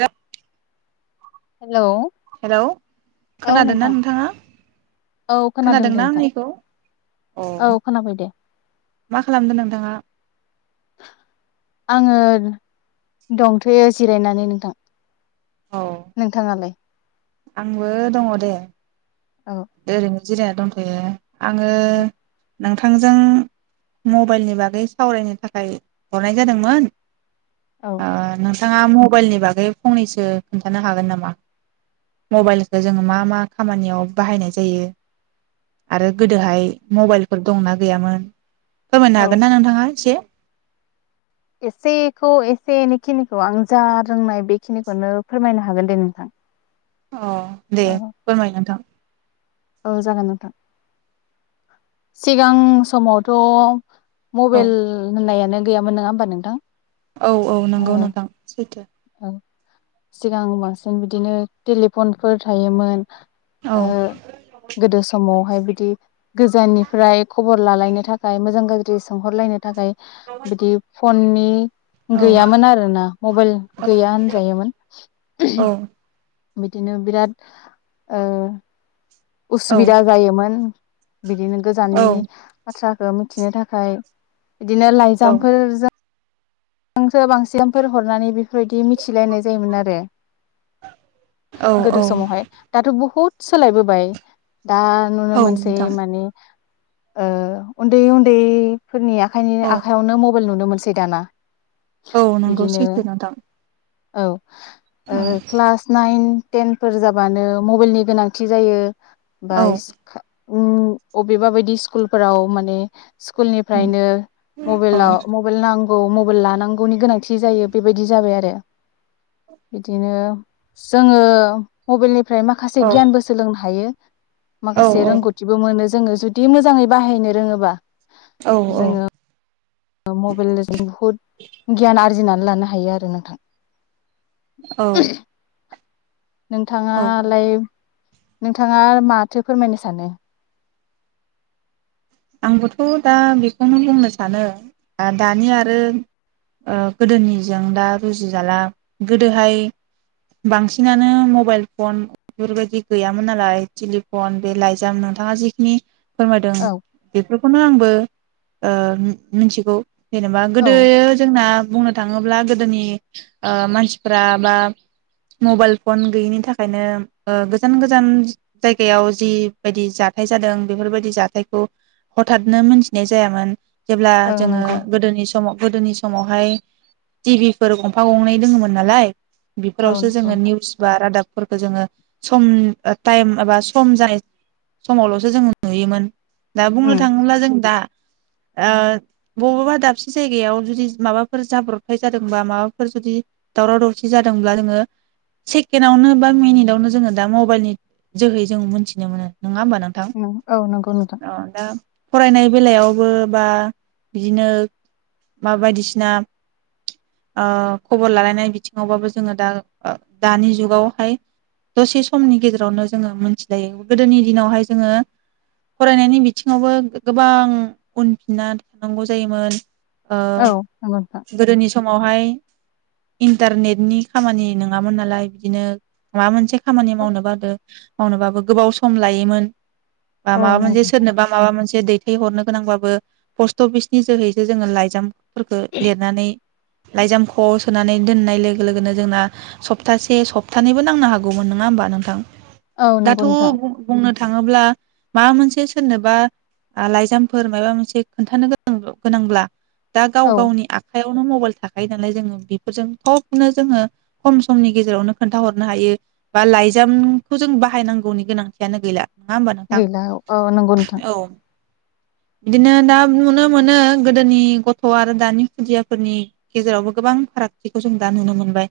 र hello [unintelligible] hello औ खोनादोंना नोंथां नोंथाङा औ खोनादों दे खोनादोंना नोंथां आंनिखौ अ औ खोनाबाय दे मा खालामदों नोंथाङा? आङो दंथोयो जिरायनानै नोंथां। औ नोंथाङालाय? आंबो दङ दे औ ओरैनो जिरायना दंथ'यो। आङो औ नोंथांजों मबाइलनि बागै सावरायनो थाखाय हरनाय जादोंमोन। आ नोंथाङा मबाइलनि बागै फंनैसो खोन्थानो हागोन नामा मबाइलखौ जोङो मा मा खामानियाव बाहायनाय जायो आरो गोदोहाय मबाइलफोर दंना गैयामोन फोरमायनो औ हागोन ना नोंथाङा एसे? एसेखौ एसे एनैखिनिखौ आं जा रोंनाय बेखिनिखौनो फोरमायनो हागोन दे नोंथां। अ दे औ फोरमाय नोंथां औ जागोन नोंथां सिगां समावथ' औ मबाइल होननायानो गैयामोन नङा होमबा नोंथां औ औ नंगौ नोंथां सैथो औ सिगां बांसिन बिदिनो टेलिफनफोर थायोमोन औ गोदो समाव बाय बिदि गोजाननिफ्राय खबर लालायनो थाखाय मोजां गाज्रि सोंहरलायनो थाखाय बिदि पननि औ गैयामोन आरोना मबाइल औ गैया होनजायोमोन औ बिदिनो बिराद उसुबिदा जायोमोन बिदिनो गोजाननि बाथ्रा मिथिनो थाखाय बिदिनो औ लाइजामफोरजों नोंसो बांसिनफोर हरनानै बेफोरबायदि मिथिलायनाय जायोमोन आरो औ गोदो समहाय दाथ' बहुत सोलायबोबाय दा नुनो औ मोनसै नोंथां माने ओ उन्दै उन्दै फोरनि आखाइनि औ आखयावनो मब मबेल नुनो मोनसै दाना औ नंगौ बिदिनो सैथो नोंथां औ आ औ क्लास नाइन टेनफोर जाबानो मबाइलनि गोनांथि जायो। औ बायस उ अबेबा बायदि स्कुलफोराव माने स्कुल औ निफ्रायनो औ मबेलाव मबेल नां औ औ लानांगौनि गोनांथि जायो बेबायदि जाबाय आरो जोङो मबेलनि ओमफ्राय माखासे गियानबो सोलोंनो हायो। औ माखासे रोंगौथिबो मोनो जोंङो जुदि मोजाङै बाहायनो रोङोबा औ औ जोङो मबाइलजों बुहुद गियान आरजिनानै लानो हायो आरो नोंथां औ औ नोंथाङालाय नोंथाङा माथो फोरमायनो सानो आंबोथ' दा बेखौनो बुंनो सानो दानि आरो गोदोनिजों दा रुजि जाला गोदोहाय बांसिनानो मबाइल फन बेफोरबायदि गैयामोन नालाय टेलिफन बे लाइजाम नोंथाङा जिखिनि फोरमायदों औ बेफोरखौनो आंबो मिथिगौ जेनेबा गोदो औ जोंना बुंनो थाङोब्ला गोदोनि ओ मानसिफ्रा बा मबाइल फन गैयैनि थाखायनो गोजान-गोजान जायगायाव जिबायायदि जाथाय जादों बेफोरबायदि जाथाय खौ हथातनो मोनथिनाय जायामोन। जेब्ला ओं जोंङो नंगौ गोदोनि समाव गोदोनि समावहाय टिभिफोर गंफा गंनै दोंङोममोन नालाय औ बेफोरावसो नंगौ जोंङो नोंथां निउस बा रादाब फोरखो जोंङो सम टाइम एबा सम जानाय समावल'सो जोंङो नुयोमोन। दा बुंनो उम थाङोब्ला जों दा ओ बबावबा दाबसे जायगायाव जुदि माबाफोर जाब्रबथाय जादोंबा माबाफोर जुदि दावराव दावसि जादोंब्ला जोंङो सेकेणडावनो बा मिनिटावनो जोंङो दा मबाइलनि जोहै जों मोनथिनो मोनो। नङा होमबा नोंथां औ नंगौ नोंथां दा फरायनाय बेलायावबो बा बिदिनो मा बायदिसिना ओ खबर लालायनाय बिथिङावबाबो जोंङो दा दानि जुगावहाय दसे समनि गेजेरावनो जोंङो मोनथिलायो गोदोनि दिनावहाय जोंङो फरायनायनि बिथिङावबो गोबां उनफिनना थानांगौ जायोमोन। ओ औ नंगौ नोंथां गोदोनि स मावहाय इन्टारनेटनि खामानि नङामोन नालाय बिदिनो माबा मोनसे खामानि मावनो बादो मावनोबाबो गोबाव सम लायोमोन। बा औ मा बा मोनसे नंगौ नोंथां सोरनोबा माबा मोनसे दै थाय हरनो गोनांब्लाबो पस्ट अफिसनि जोहैसो जोंङो लाइजाम फोरखो लिरनानै लाइजाम ख सोनानै दोननाय लोगो-लोगोनो जोंना सप्तासे सप्तानैबो नांनो हागौमोन नङा होमबा नोंथां औ नंगौ दाथ' नोंथां बुंनो थाङोब्ला माबा मोनसे से सोरनोबा लाइजामफोर माबा मोनसे खोन्थानो गां गोनांब्ला दा गाव औ गावनि आखाइयावनो मबाइल थाख थाखायो नालाय जोङो बेफोरजों थबनो जोङो खम समनि गेजेरावनो खोन्थाहरनो हायो बा लाइजामखौ जों बाहायनांगौनि गोनांथियानो गैला नङा होमबा नोंथां गैला औ नंगौ नोंथां औ बिदिनो दा नुनो मोनो गोदोनि गथ' आरो दानि खुदियाफोरनि गेजेरावबो गोबां फारागथिखौ जों दा नुनो मोनबाय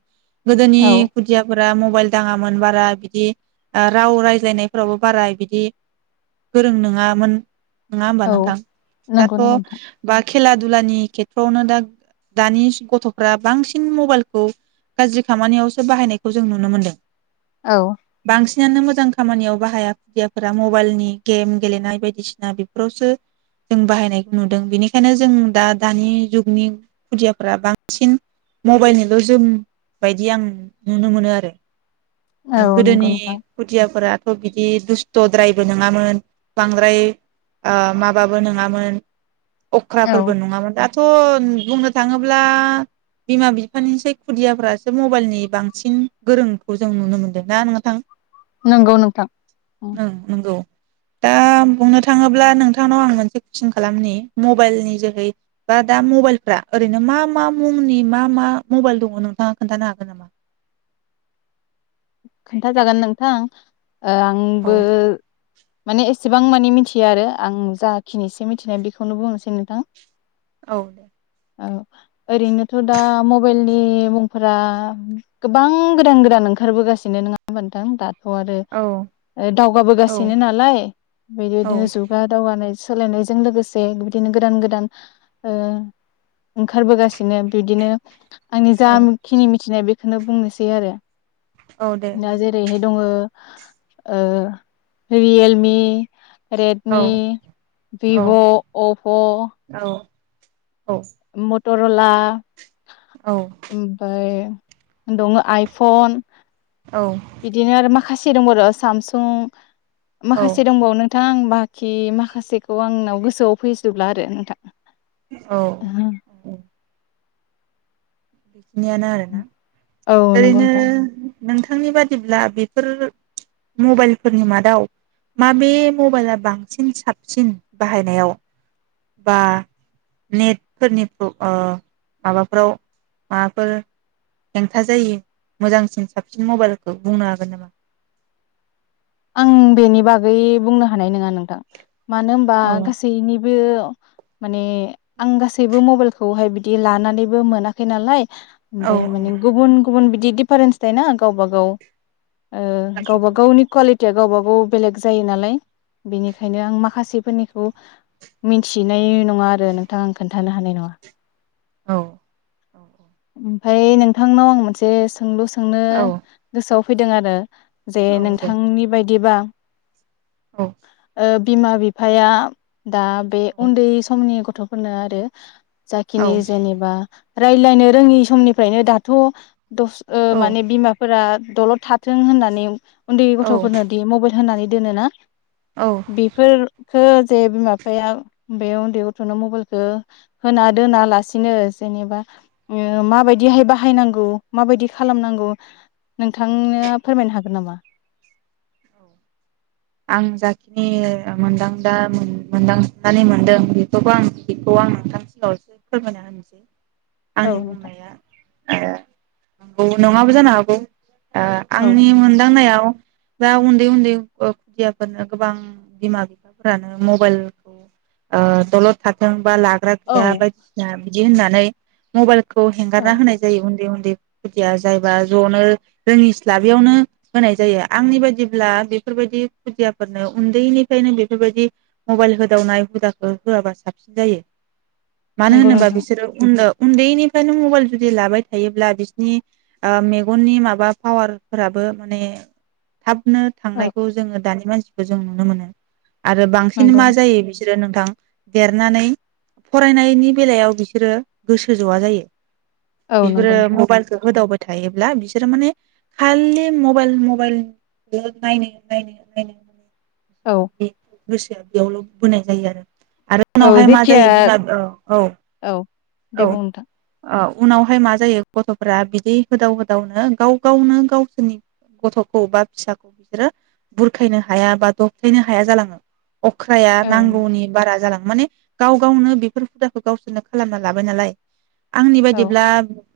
गोदोनि औ खुदियाफोरा मबाइल दाङामोन बारा बिदि ओ राव रायज्लायनायफोरावबो बारा बिदि गोरों नोङामोन नङा होमबा औ नोंथां नंगौ नंगौ दाथ' नोंथां बाखि खेला दुलानि खेथ्र'आवनो दा दानि गथ'फ्रा बांसिन मबाइलखौ गाज्रि खामानियावसो बाहायनायखौ जों नुनो मोनदों औ सिनानो मोजां खामानियाव बाहाया खुदियाफोरा मबाइलनि गेम गेलेनाय बायदिसिना बेफोरावसो जों बाहायनायखौ नुदों बेनिखायनो जों दा दानि जुगनि खुदियाफोरा बांसिन मबाइलनिल' जोमबायायदि आं नुनो मोनो आरो औ नंगौ गोदोनि नोंथां खुथियाफोरा थ' बिदि दुस्थ'द्रायबो नङामोन बांद्राय ओ माबाबो नोङामोन औ अख्राफोरबो नङामोन दा थ' बुंनो थाङोब्ला बिमा बिफानिसै खुदियाफ्रासो मबाइलनि बांसिन गोरोंखौ जों नुनो मोनदों दा नोंथां नंगौ नोंथां ओं नंगौ दा बुंनो थाङोब्ला नोंथांनाव आं मोनसे कुइसन खालामनि मबाइलनि जोहै बा दा मबाइलफ्रा ओरैनो मा मा मुंनि मा मा मबाइल दङ नोंथाङा खोन्थानो हागोन नामा? खोन्था जागोन नोंथां ओ औ आंबो माने एसेबां मानि मिथियो आरो आं जाखिनिसे मिथिनाय बेखौनो बुंनोसै नोंथां औ दे औ ओरैनोथ' दा मबाइलनि मुंफोरा गोबां गोदान गोदान ओंखारबोगासि सिनो नङा नोंङा होमबा नोंथां दा थ' आरो औ ओ औ दावगाबोगासिनो नालाय बेदिबायदिनो जुगा दावगानाय सोलायनायजों लोगोसे बिदिनो गोदान गोदान ओ ओंखारबोगासिनो बिबदिनो आंनि औ जाखिनि मिथिनाय बेख बेखौनो बुंनोसै आरो औ दे दा नोंथां जेरैहाय दङ ओ रियेलमि औ रेडमि, भिभ', अप' औ मटर'ला औ ओमफ्राय दङो आइफन औ बिदिनो आरो माखा खासि दंब र' सामसुं माखासे दंबावो नोंथां आं मा खि माखासेखौ आंनाव गोसोआव फैजोबला आरो नोंथां औ औ बिनियानो आरोना औ नंगौ ओरैनो नोंथां नोंथांनि बादिब्ला बेफोर मबाइलफोरनि मादाव माबे मबाइला बांसिन साबसिन बाहायनायाव बा नेटफोरनि ओ माबाफ्राव माबाफोर हेंथा जायो मोजांसिन साबसिन मबाइलखौ बुंनो हागोन नामा? आं बेनि बागै बुंनो हानाय नङा नोंथां थां मानो होनबा औ गासैनिबो बे माने आं गासैबो मबाइलखौहाय बिदि लानानैबो मोनाखै नालाय औ ओमफ्राय माने गुबुन गुबुन बिदि दिफारेन्स थायो ना गावबा गाव [unintelligible] या गावबा गाव बेलेग जायो नालाय बेनिखायनो आं माखासे फोरनिखौ मिथिनाय उम नङा आरो नोंथांं आं खोन्था खिथानो हानाय नङा। औ औ औ ओमफ्राय नोंथांनाव आं मोनसे सों सोंलु सोंनो औ गोसोआव फैदों आरो जे औ औ दे नोंथांनि बायदि दिबा औ ओ बिमा बिफाया दा बे औ उन्दै समनि गथ' गथ'फोरनो आरो औ जाखिनि जेनेबा रायलायनो रोङि समनिफ्रायनो दाथ' दस औ माने बिमाफोरा दलद थाथों होननानै उन्दै औ गथ'फोरनो दि मबाइल होननानै दोनो ना? औ बेफोर जे बिमा बिफाया बे उन्दै गथ'नो मबाइलखो होना दोना लासिनो जेनेबा ओ माबायदिहाय बाहायनांगौ माबायदि खालामनांगौ नोंथांनो फोरमायनो हागोन नामा? औ। आं जाखिनि मोनदांदा मोनदांनानै मोनदों बेखौबो आं बेखौ आं [unintelligible] फोरमायना होनोसै। औ आंनि नोंथां। बुंनाया ओ नङाबो जानो हागौ। ओ- औ आंनि मोनदांनायाव औ दा उन्दै उन्दै खुदियाफोरनो गोबां बिमा बिफाफोरानो मबाइल ओ-दलद थाथों, बा लाग्रा गैया औ बायदिसिना बिदि होननानै मबाइल खौ हेंगारना होनाय जायो उन्दै उन्दै खुदिया जायबा ज'नो रोङिस्लाबियावनो होनाय जायो। आंनि बायदि ब्ला बेफोरबायदि खुदियाफोरनो उन्दैनिफ्रायनो बेफोरबायदि मबाइल होदावनाय हुदाखौ होआबा साबसिन जायो। मानो नंगौ होनोबा नोंथां बिसोरो उनाव उन्दैनिफ्रायनो मबाइल जुदि लाबाय थायोब्ला बिसिनि ओ-मेगननि माबा पावारफोराबो माने थाब औ थांनायखौ जोङो दानि मानसि‌ जों नुनो मोनो‌। आरो बांसिन नंगौ मा जायो बिसोरो नोंथां देरनानै फरायनायनि बेलायाव बिसोरो गोसो जआ जायो। औ बिफोरो नंगौ नोंथां मबाइलखौ होदावब थायोब्ला बिसोरो माने खालि मबाइल मबाइल नायनो नायनो नायनो औ बि गोसोआ बेयावल' बोनाय जायो आरो। आरो औ उनावहाय मा जेथिया जायो बिमा औ औ औ दे औ बुं नोंथां औ उनावहाय मा जायो गथ'फोरा बिदि होदाव होदावनो गाव गावनो गावसोरनि गथ'खौ बा फिसाखौ बिसोरो बुरखायनो हाया बा दबथायनो हाया जालाङो। अख्राया औ नांगौनि बारा जालांङो। माने गाव गावनो बेफोर हुदाखौ गावसोरनो खालामनानै लाबाय नालाय आंनि औ बायदिब्ला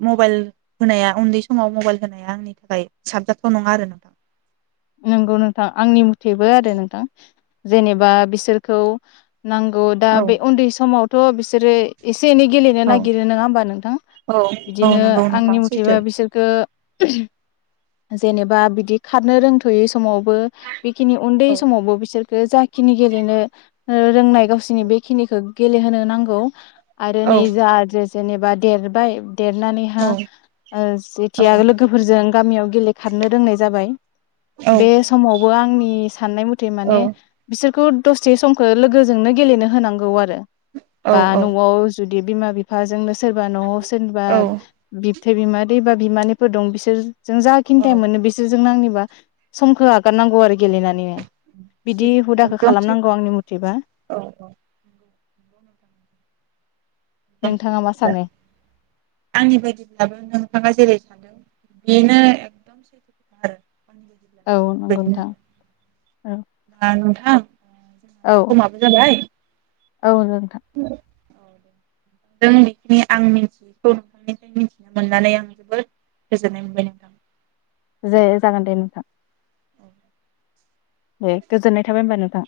मबाइल होनाया उन्दै समाव मबाइल होनाया आंनि थाखाय साबजाथाव नङा आरोना। नंगौ नोंथां आंनि मुथेबो आरो नोंथां। जेनेबा बिसोरखौ नांगौ दा औ बे उन्दै समाव थ' बिसोरो एसे एनै गेलेनो औ नागिरो नंङा होमबा नोंथां औ औ बिदिनो नंगौ नोंथां आंनि मथेबा सैथो बिसोरखो जेनेबा बिदि खारनो रोंथों थयै समावबो बेखिनि उन्दै औ समावबो बिसोर जाखिनि गेलेनो रोंनाय गावसिरनि बेखिनिखौ गेलेहोनो नांगौ आरो औ निजा आरो जेनेबा देरबाय औ देरनानैहा ओ जेथिया औ लोगोफोरजों गामियाव गेले खारनो रोंनाय जाबाय। औ बे समावबो आंनि साननाय मथे माने बिसोरखौ दसे समखौ लोगोजोंनो गेलेनो होनांगौ आरो‌ औ बा नआव जुदि बिमा बिफाजोंनो सोरबा न'आव सोरनिबा औ बि बिबथै बिमादै बा बिमानैफोर दं बिसोर जों जा खिनि थायम औ मोनो बिसोर जों नांनोबा समखो आगारनांगौ आरोखि। गेलेनानैनो बिदि सैथो हुदाखौ एकदम खालामनांगौ सैथो आंनि मथेबा। औ औ नोंथाङा मा [unintelligible] सा सानो आंनि बायदिब्लाबो नोंथाङा जेरै औ नंगौ बेनो नोंथां औ [unintelligible] [unintelligible] औ समाबो जाबाय औ नोंथां [unintelligible] दे जागोन दे नोंथां। औ दे गोजोननाय थाबाय होमबा नोंथां।